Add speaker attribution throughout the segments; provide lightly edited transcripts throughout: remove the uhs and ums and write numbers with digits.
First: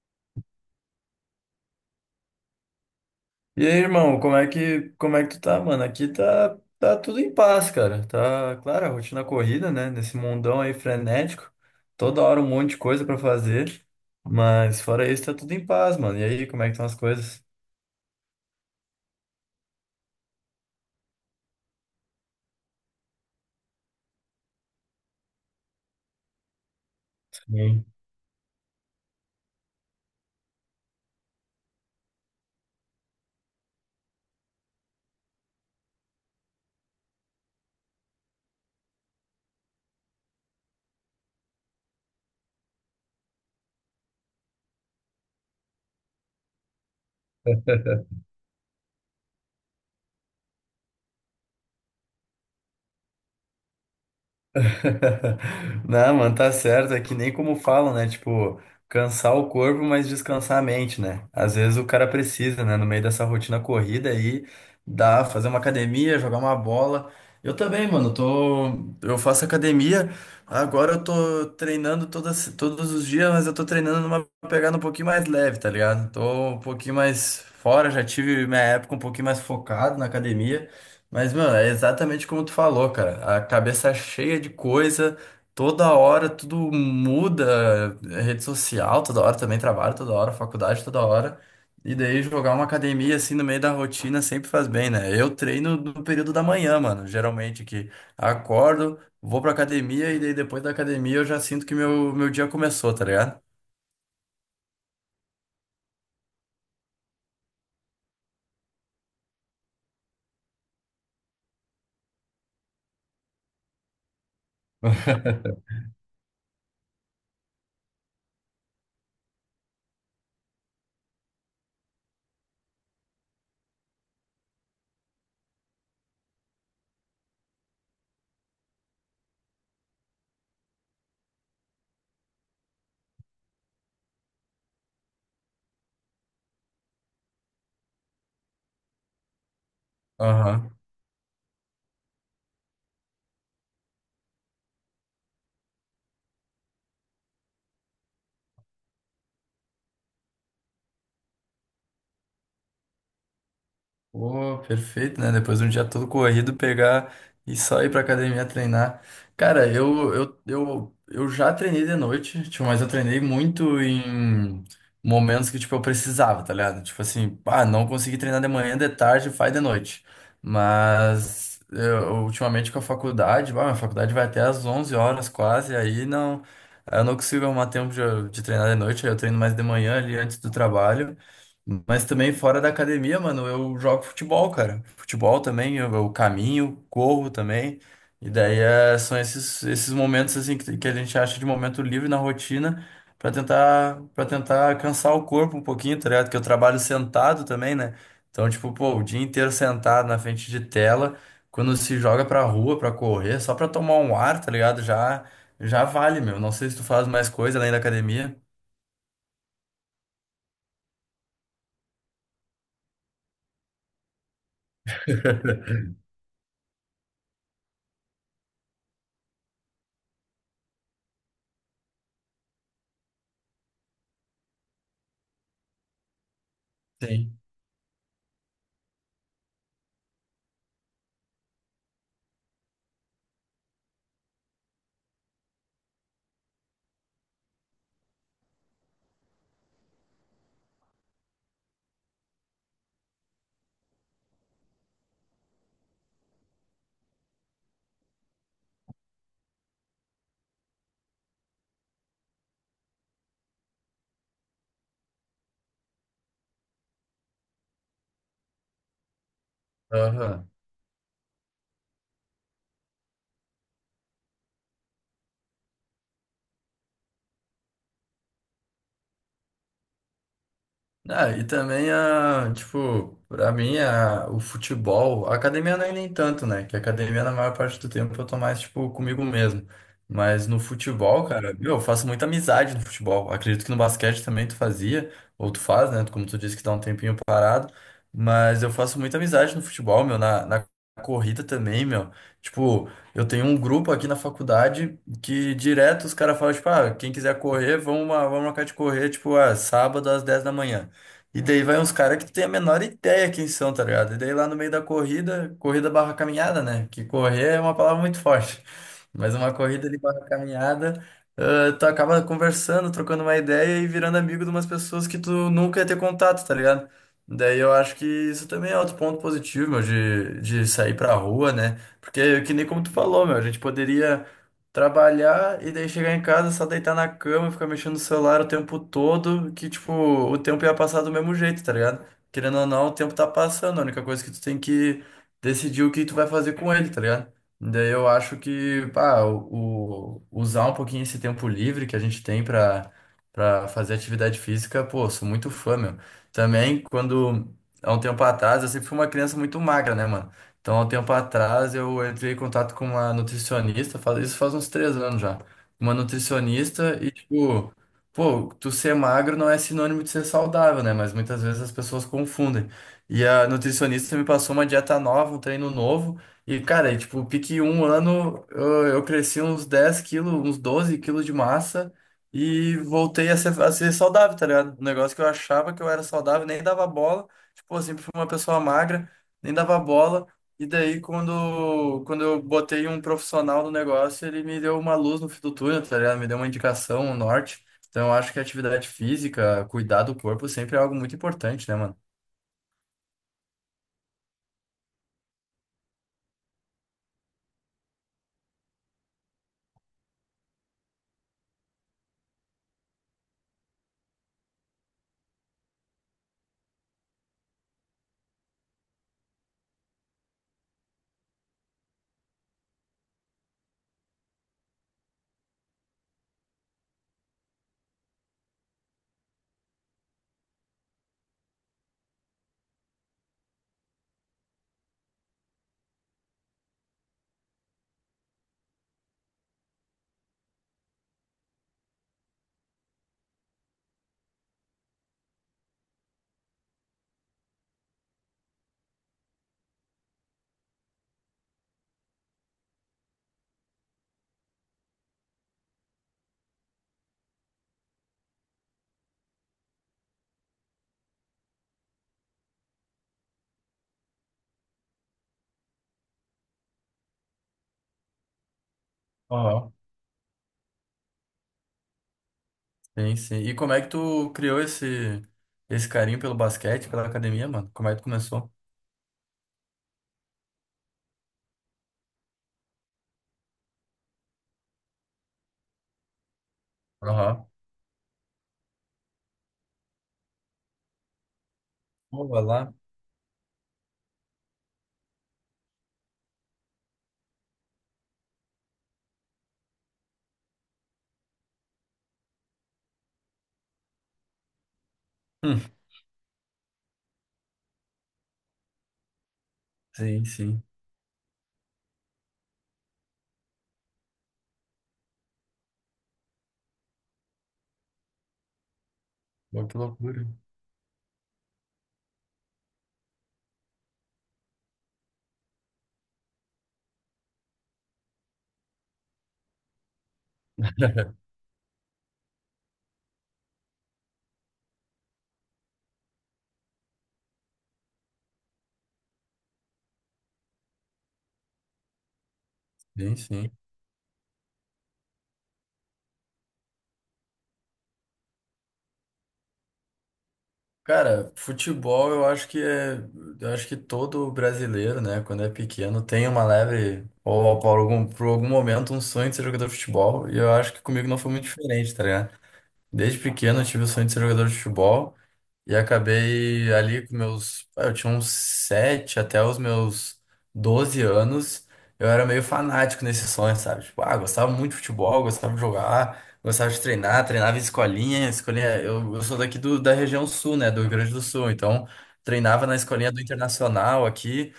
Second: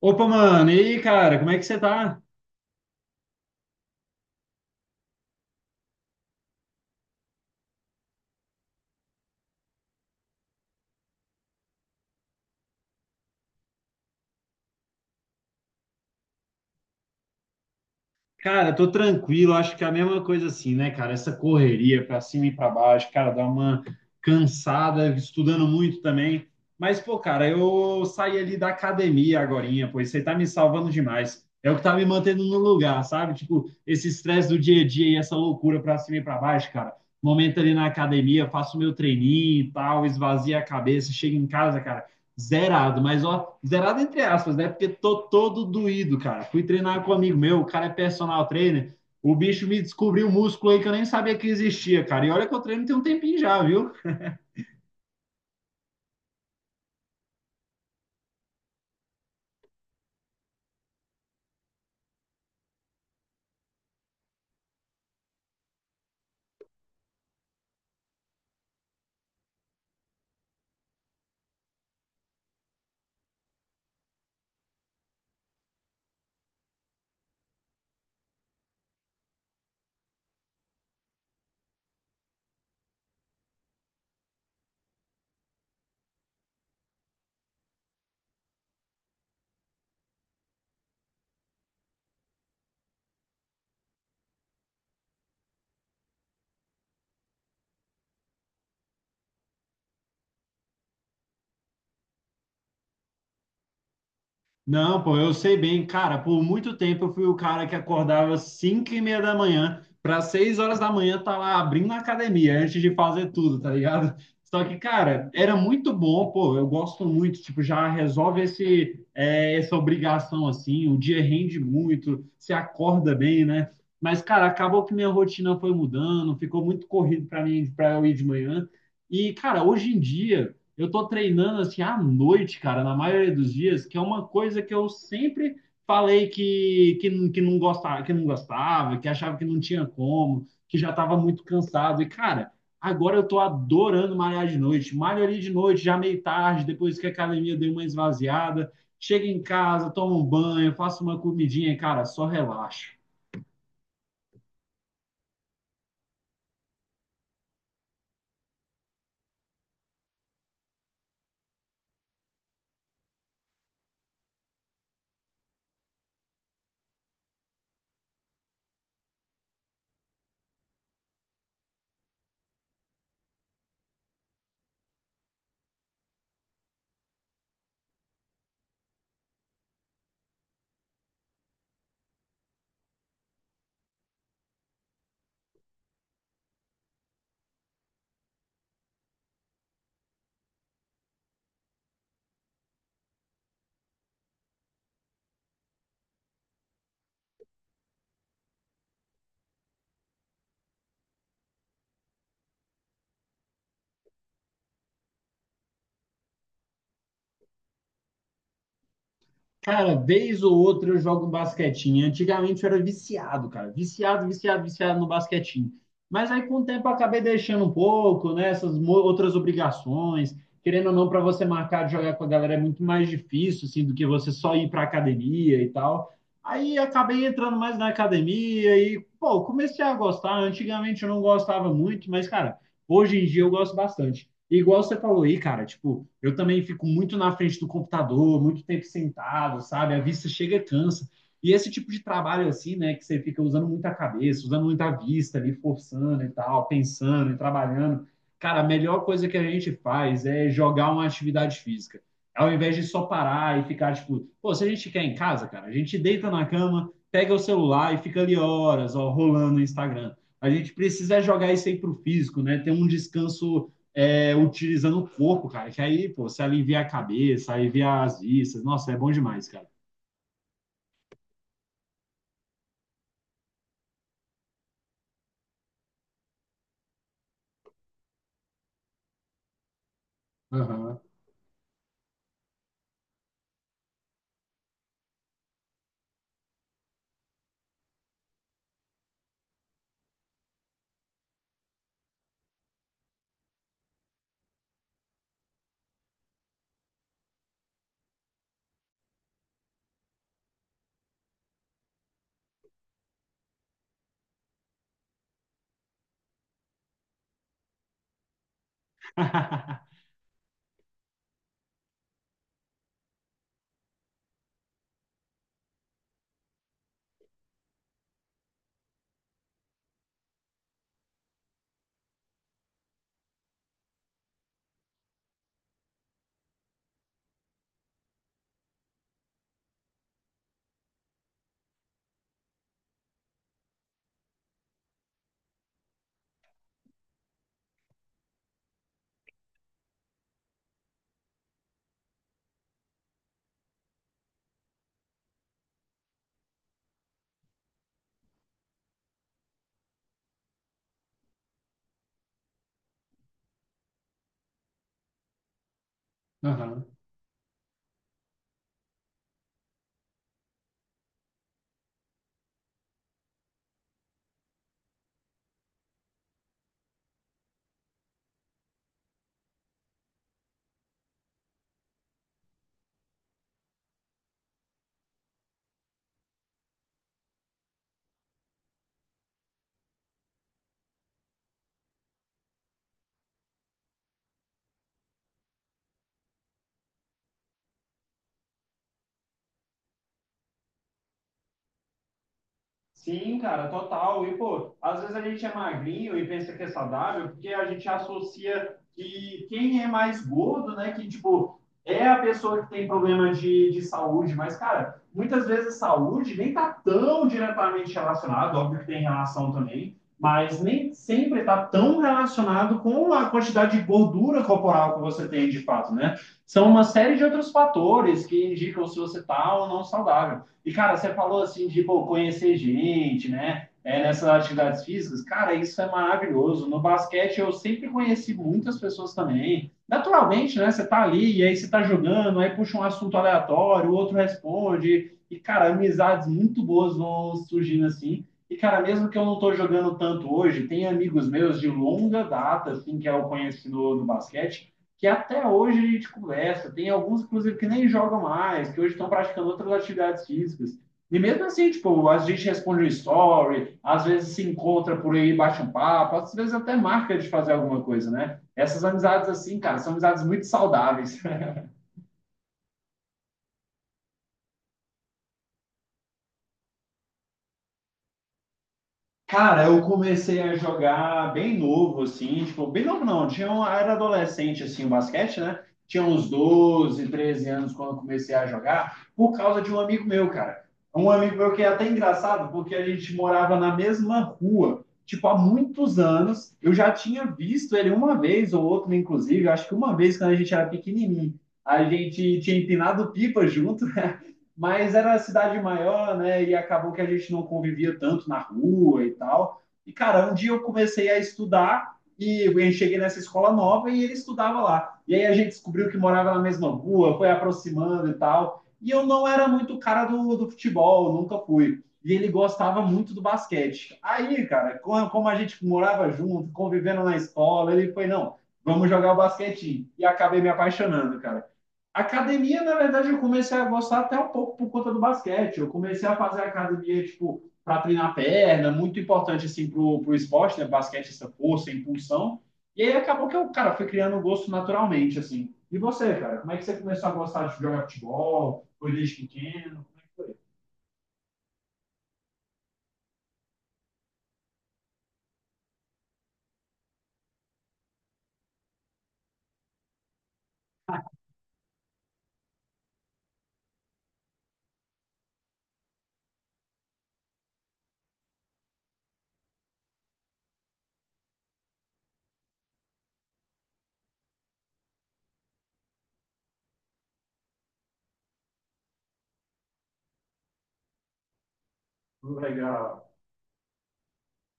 Speaker 1: Opa, mano, e aí, cara, como é que você tá?
Speaker 2: E aí, irmão, como é que tu tá, mano? Aqui tá tudo em paz, cara. Tá, claro, a rotina corrida, né? Nesse mundão aí frenético. Toda hora um monte de coisa pra fazer. Mas fora isso, tá tudo em paz, mano. E aí, como é que estão as coisas?
Speaker 1: Cara, tô tranquilo, acho que é a mesma coisa assim, né, cara? Essa correria pra cima e pra baixo, cara, dá uma cansada, estudando muito também. Mas, pô, cara,
Speaker 2: Sim.
Speaker 1: eu saí ali da academia agorinha, pois você tá me salvando demais. É o que tá me mantendo no lugar, sabe? Tipo, esse estresse do dia a dia e essa loucura pra cima e pra baixo, cara. Momento ali na academia, faço meu treininho e tal, esvazia a cabeça, chego em casa, cara. Zerado, mas ó, zerado entre aspas, né? Porque tô todo doído, cara. Fui treinar com um amigo meu, o cara é personal trainer. O bicho me descobriu um músculo aí que eu nem sabia que existia, cara. E olha que eu treino tem um tempinho já, viu?
Speaker 2: Não, mano, tá certo. É que nem como falam, né? Tipo, cansar o corpo, mas descansar a mente, né? Às vezes o cara precisa, né? No meio dessa rotina corrida aí, dá, fazer uma academia, jogar uma bola. Eu também, mano, tô, eu faço academia. Agora eu tô treinando todos os dias, mas eu tô treinando numa pegada um pouquinho mais leve, tá ligado? Tô um pouquinho mais fora, já tive minha época um pouquinho mais focado na academia. Mas, mano, é exatamente como tu falou, cara. A cabeça cheia de coisa, toda hora tudo muda, é rede social, toda hora também trabalho, toda hora faculdade, toda hora. E daí jogar uma academia assim no meio da rotina sempre faz bem, né? Eu treino no período da manhã, mano. Geralmente que acordo, vou pra academia e daí depois da academia eu já sinto que meu dia começou, tá ligado?
Speaker 1: Não, pô, eu sei bem, cara, por muito tempo eu fui o cara que acordava às 5 e meia da manhã para 6h da manhã, tá lá abrindo a academia antes de fazer tudo, tá ligado? Só que, cara, era muito bom, pô, eu gosto muito, tipo, já resolve essa obrigação, assim, o dia rende muito, você acorda bem, né? Mas, cara, acabou que minha rotina foi mudando, ficou muito corrido para mim, para eu ir de manhã. E, cara, hoje em dia eu tô treinando assim à noite, cara, na maioria dos dias, que é uma coisa que eu sempre falei que não gostava, que achava que não tinha como,
Speaker 2: Aham.
Speaker 1: que já estava muito cansado. E, cara, agora eu tô adorando malhar de noite. Malho ali de noite, já meio tarde, depois que a academia deu uma esvaziada. Chego em casa, tomo um banho, faço uma comidinha, e, cara, só relaxo.
Speaker 2: Pô, perfeito, né? Depois de um dia todo corrido, pegar e só ir pra academia treinar. Cara, eu já treinei de noite, tipo, mas eu treinei muito em momentos que, tipo, eu precisava, tá ligado? Tipo assim, ah, não consegui treinar de manhã, de tarde, faz de noite. Mas eu, ultimamente com a faculdade, bah, minha faculdade vai até às 11 horas quase, aí não, eu não consigo arrumar tempo de, treinar de noite, aí eu treino mais de manhã ali antes do trabalho. Mas também fora da academia, mano, eu jogo futebol, cara. Futebol também, eu caminho, corro também. E daí são esses momentos assim que a gente acha de momento livre na rotina pra tentar para tentar cansar o corpo um pouquinho, tá ligado? Que eu trabalho sentado também, né? Então, tipo, pô, o dia inteiro sentado na frente de tela, quando se joga pra rua pra correr, só pra tomar um ar, tá ligado? Já já vale, meu. Não sei se tu faz mais coisa além da academia.
Speaker 1: Cara, vez ou outra eu jogo um basquetinho. Antigamente eu era viciado, cara. Viciado, viciado, viciado no basquetinho. Mas aí com o tempo eu acabei deixando um pouco, né? Outras obrigações. Querendo ou não, para você marcar de jogar com a galera é muito mais difícil, assim, do que você só ir para academia e tal. Aí acabei
Speaker 2: Sim.
Speaker 1: entrando mais na academia e, pô, comecei a gostar. Antigamente eu não gostava muito, mas, cara, hoje em dia eu gosto bastante. E igual você falou aí, cara, tipo, eu também fico muito na frente do computador, muito tempo sentado, sabe? A vista chega e cansa. E esse tipo de trabalho assim, né, que você fica usando muita cabeça, usando muita vista ali, forçando e tal, pensando e trabalhando. Cara, a melhor coisa que a gente faz é jogar uma atividade física. Ao invés de só parar e ficar, tipo, pô, se a gente quer em casa, cara, a gente deita na cama, pega o celular e fica ali horas, ó, rolando no Instagram. A
Speaker 2: Aham.
Speaker 1: gente precisa jogar isso aí pro físico, né? Ter um descanso é, utilizando o corpo, cara. Que aí, pô, você alivia a cabeça, alivia as vistas. Nossa, é bom demais, cara.
Speaker 2: Ah, e também a, tipo, pra mim a, o futebol, a academia não é nem tanto, né? Que a academia na maior parte do tempo eu tô mais, tipo, comigo mesmo. Mas no
Speaker 1: Aham.
Speaker 2: futebol, cara, meu, eu faço muita amizade no futebol. Acredito que no basquete também tu fazia, ou tu faz, né? Como tu disse que tá um tempinho parado. Mas eu faço muita amizade no futebol, meu, na, corrida também, meu. Tipo, eu tenho um grupo aqui na faculdade que direto os caras falam, tipo, ah, quem quiser correr, vamos marcar de correr, tipo, ah, sábado às 10 da manhã. E daí vai uns caras que tu tem a menor ideia quem são, tá ligado? E daí lá no meio da corrida, corrida barra caminhada, né? Que correr é uma palavra muito forte. Mas uma corrida de barra caminhada, ah, tu acaba conversando, trocando uma ideia e virando amigo de umas pessoas que tu nunca ia ter contato, tá ligado? Daí eu acho que isso também é outro ponto positivo, meu, de, sair pra rua, né? Porque que nem como tu falou, meu, a gente poderia. Trabalhar e daí chegar em casa, só deitar na cama, ficar mexendo no celular o tempo todo, que, tipo, o tempo ia passar do mesmo jeito, tá ligado? Querendo ou não, o tempo tá passando, a única coisa que tu tem que decidir o que tu vai fazer com ele, tá ligado? Daí eu acho que, pá, o, usar um pouquinho esse tempo livre que a gente tem pra fazer atividade física, pô, sou muito fã, meu. Também, quando, há um tempo atrás, eu sempre fui uma criança muito magra, né, mano? Então, há um tempo atrás, eu entrei em contato com uma nutricionista, faz, isso faz uns 3 anos já. Uma nutricionista e, tipo, pô, tu ser magro não é sinônimo de ser saudável, né? Mas muitas vezes as pessoas confundem. E a nutricionista me passou uma dieta nova, um treino novo. E, cara, e, tipo, pique um ano, eu cresci uns 10 quilos, uns 12 quilos de massa e voltei a ser, saudável, tá ligado? Um negócio que eu achava que eu era saudável, nem dava bola. Tipo, eu sempre fui uma pessoa magra, nem dava bola. E daí, quando eu botei um profissional no negócio, ele me deu uma luz no fim do túnel, tá ligado? Me deu uma indicação, um norte. Então, eu acho que atividade física, cuidar do corpo sempre é algo muito importante, né, mano?
Speaker 1: Sim, cara, total. E, pô, às vezes a gente é magrinho e pensa que é saudável, porque a gente associa que quem é mais gordo, né, que, tipo, é a pessoa que tem problema de saúde. Mas, cara, muitas vezes saúde nem tá tão diretamente relacionado, óbvio que tem relação também, mas nem sempre tá tão relacionado com a quantidade de gordura corporal que você tem, de fato, né? São uma série de outros fatores que indicam se você tá ou não saudável. E, cara, você falou assim de pô, conhecer gente, né? É, nessas atividades físicas, cara, isso é maravilhoso. No basquete eu sempre conheci muitas pessoas também. Naturalmente, né? Você tá ali, e aí você tá jogando, aí puxa um assunto aleatório, o outro responde. E, cara, amizades muito boas vão surgindo assim. E, cara, mesmo que eu não tô jogando tanto hoje, tem amigos meus de longa data, assim, que eu conheci no basquete, que até hoje a gente conversa. Tem alguns, inclusive, que nem jogam mais, que hoje estão praticando outras atividades físicas. E mesmo assim, tipo, a gente responde um story, às vezes se encontra por aí, bate um papo, às vezes até marca de fazer alguma coisa, né? Essas amizades assim,
Speaker 2: Aham.
Speaker 1: cara, são amizades muito saudáveis.
Speaker 2: Sim, sim. E como é que tu criou esse, carinho pelo basquete, pela academia, mano? Como é que tu começou?
Speaker 1: Cara, eu comecei a jogar bem novo, assim, tipo, bem novo não, tinha um, era adolescente, assim, o basquete, né? Tinha uns doze,
Speaker 2: Aham.
Speaker 1: treze anos quando eu comecei a jogar, por causa de um amigo meu, cara. Um amigo meu que é até
Speaker 2: Pô, vai
Speaker 1: engraçado,
Speaker 2: lá.
Speaker 1: porque a gente morava na mesma rua, tipo, há muitos anos. Eu já tinha visto ele uma vez ou outra, inclusive, acho que uma vez quando a gente era pequenininho. A gente tinha empinado pipa junto, mas era uma cidade
Speaker 2: Hum,
Speaker 1: maior, né? E acabou que a gente não convivia tanto na rua e tal. E,
Speaker 2: Sim,
Speaker 1: cara, um dia eu
Speaker 2: sim.
Speaker 1: comecei a estudar e eu cheguei nessa escola nova e ele estudava lá. E aí a gente descobriu que morava na mesma rua, foi aproximando e tal. E eu não era
Speaker 2: Pô, que
Speaker 1: muito cara
Speaker 2: loucura.
Speaker 1: do futebol, nunca fui. E ele gostava muito do basquete. Aí, cara, como a gente morava junto, convivendo na escola, ele foi, não, vamos jogar o basquetinho. E acabei me apaixonando, cara. Academia, na verdade, eu comecei a gostar até um pouco por conta do basquete. Eu comecei a fazer academia, tipo, para treinar perna, muito importante, assim, pro esporte, né? Basquete, essa força, impulsão. E aí
Speaker 2: Sim,
Speaker 1: acabou que eu,
Speaker 2: sim.
Speaker 1: cara, fui criando um gosto naturalmente, assim. E você, cara? Como é que você começou a gostar de jogar futebol? Foi desde pequeno? Como é que foi?
Speaker 2: Cara, futebol eu acho que é, eu acho que todo brasileiro, né, quando é pequeno, tem uma leve, ou por algum momento, um sonho de ser jogador de futebol, e eu acho que comigo não foi muito diferente, tá ligado? Desde pequeno eu tive o sonho de ser jogador de futebol, e acabei ali Eu tinha uns 7 até os meus 12 anos. Eu era meio fanático nesse sonho, sabe? Tipo, ah, gostava muito de futebol, gostava de jogar, gostava de treinar, treinava em escolinha. Eu sou daqui do, da região sul, né? Do Rio Grande do Sul. Então,
Speaker 1: Foi
Speaker 2: treinava na
Speaker 1: legal.
Speaker 2: escolinha do Internacional aqui.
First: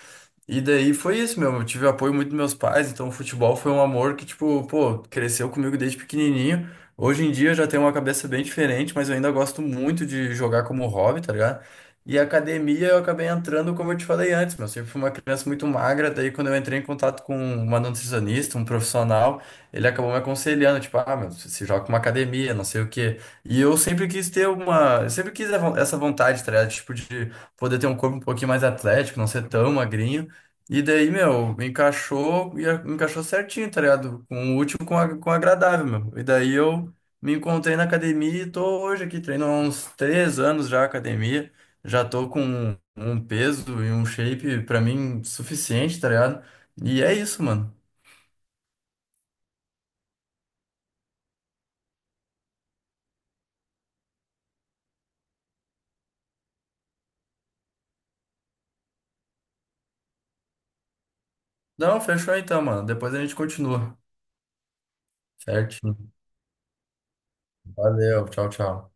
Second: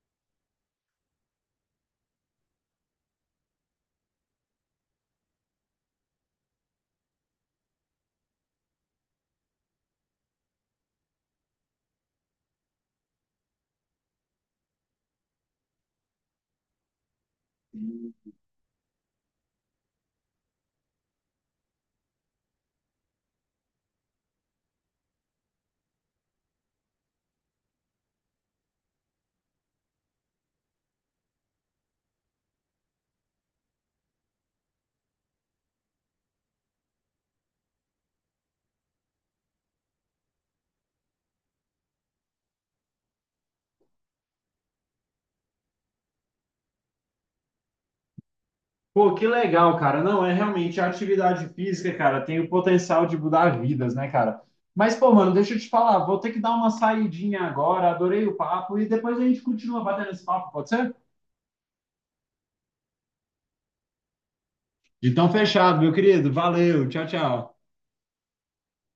Speaker 2: E daí foi isso, meu. Eu tive apoio muito dos meus pais, então o futebol foi um amor que, tipo, pô, cresceu comigo desde pequenininho. Hoje em dia eu já tenho uma cabeça bem diferente, mas eu ainda gosto muito de jogar como hobby, tá ligado? E a academia eu acabei entrando, como eu te falei antes, meu. Eu sempre fui uma criança muito magra, daí quando eu entrei em contato com uma nutricionista, um profissional, ele acabou me aconselhando, tipo, ah, meu, se joga com uma academia, não sei o quê. E eu sempre quis ter uma. Eu sempre quis essa vontade, tá ligado? Tipo, de poder ter um corpo um pouquinho mais atlético, não ser tão magrinho. E daí, meu, encaixou, encaixou certinho, tá ligado? Com o útil com, a- com o agradável, meu. E daí eu me encontrei na academia e tô hoje aqui, treino há uns 3 anos já academia. Já tô com um peso e um shape pra mim suficiente, tá ligado? E é isso, mano.
Speaker 1: Pô, que legal, cara. Não, é realmente a atividade física, cara, tem o potencial de mudar vidas, né, cara? Mas, pô, mano, deixa eu te falar, vou ter que dar uma saidinha agora, adorei o papo, e depois a gente continua batendo esse papo, pode ser?
Speaker 2: Não, fechou então, mano. Depois a gente continua.
Speaker 1: Então, fechado, meu
Speaker 2: Certinho.
Speaker 1: querido. Valeu, tchau, tchau.
Speaker 2: Valeu, tchau, tchau.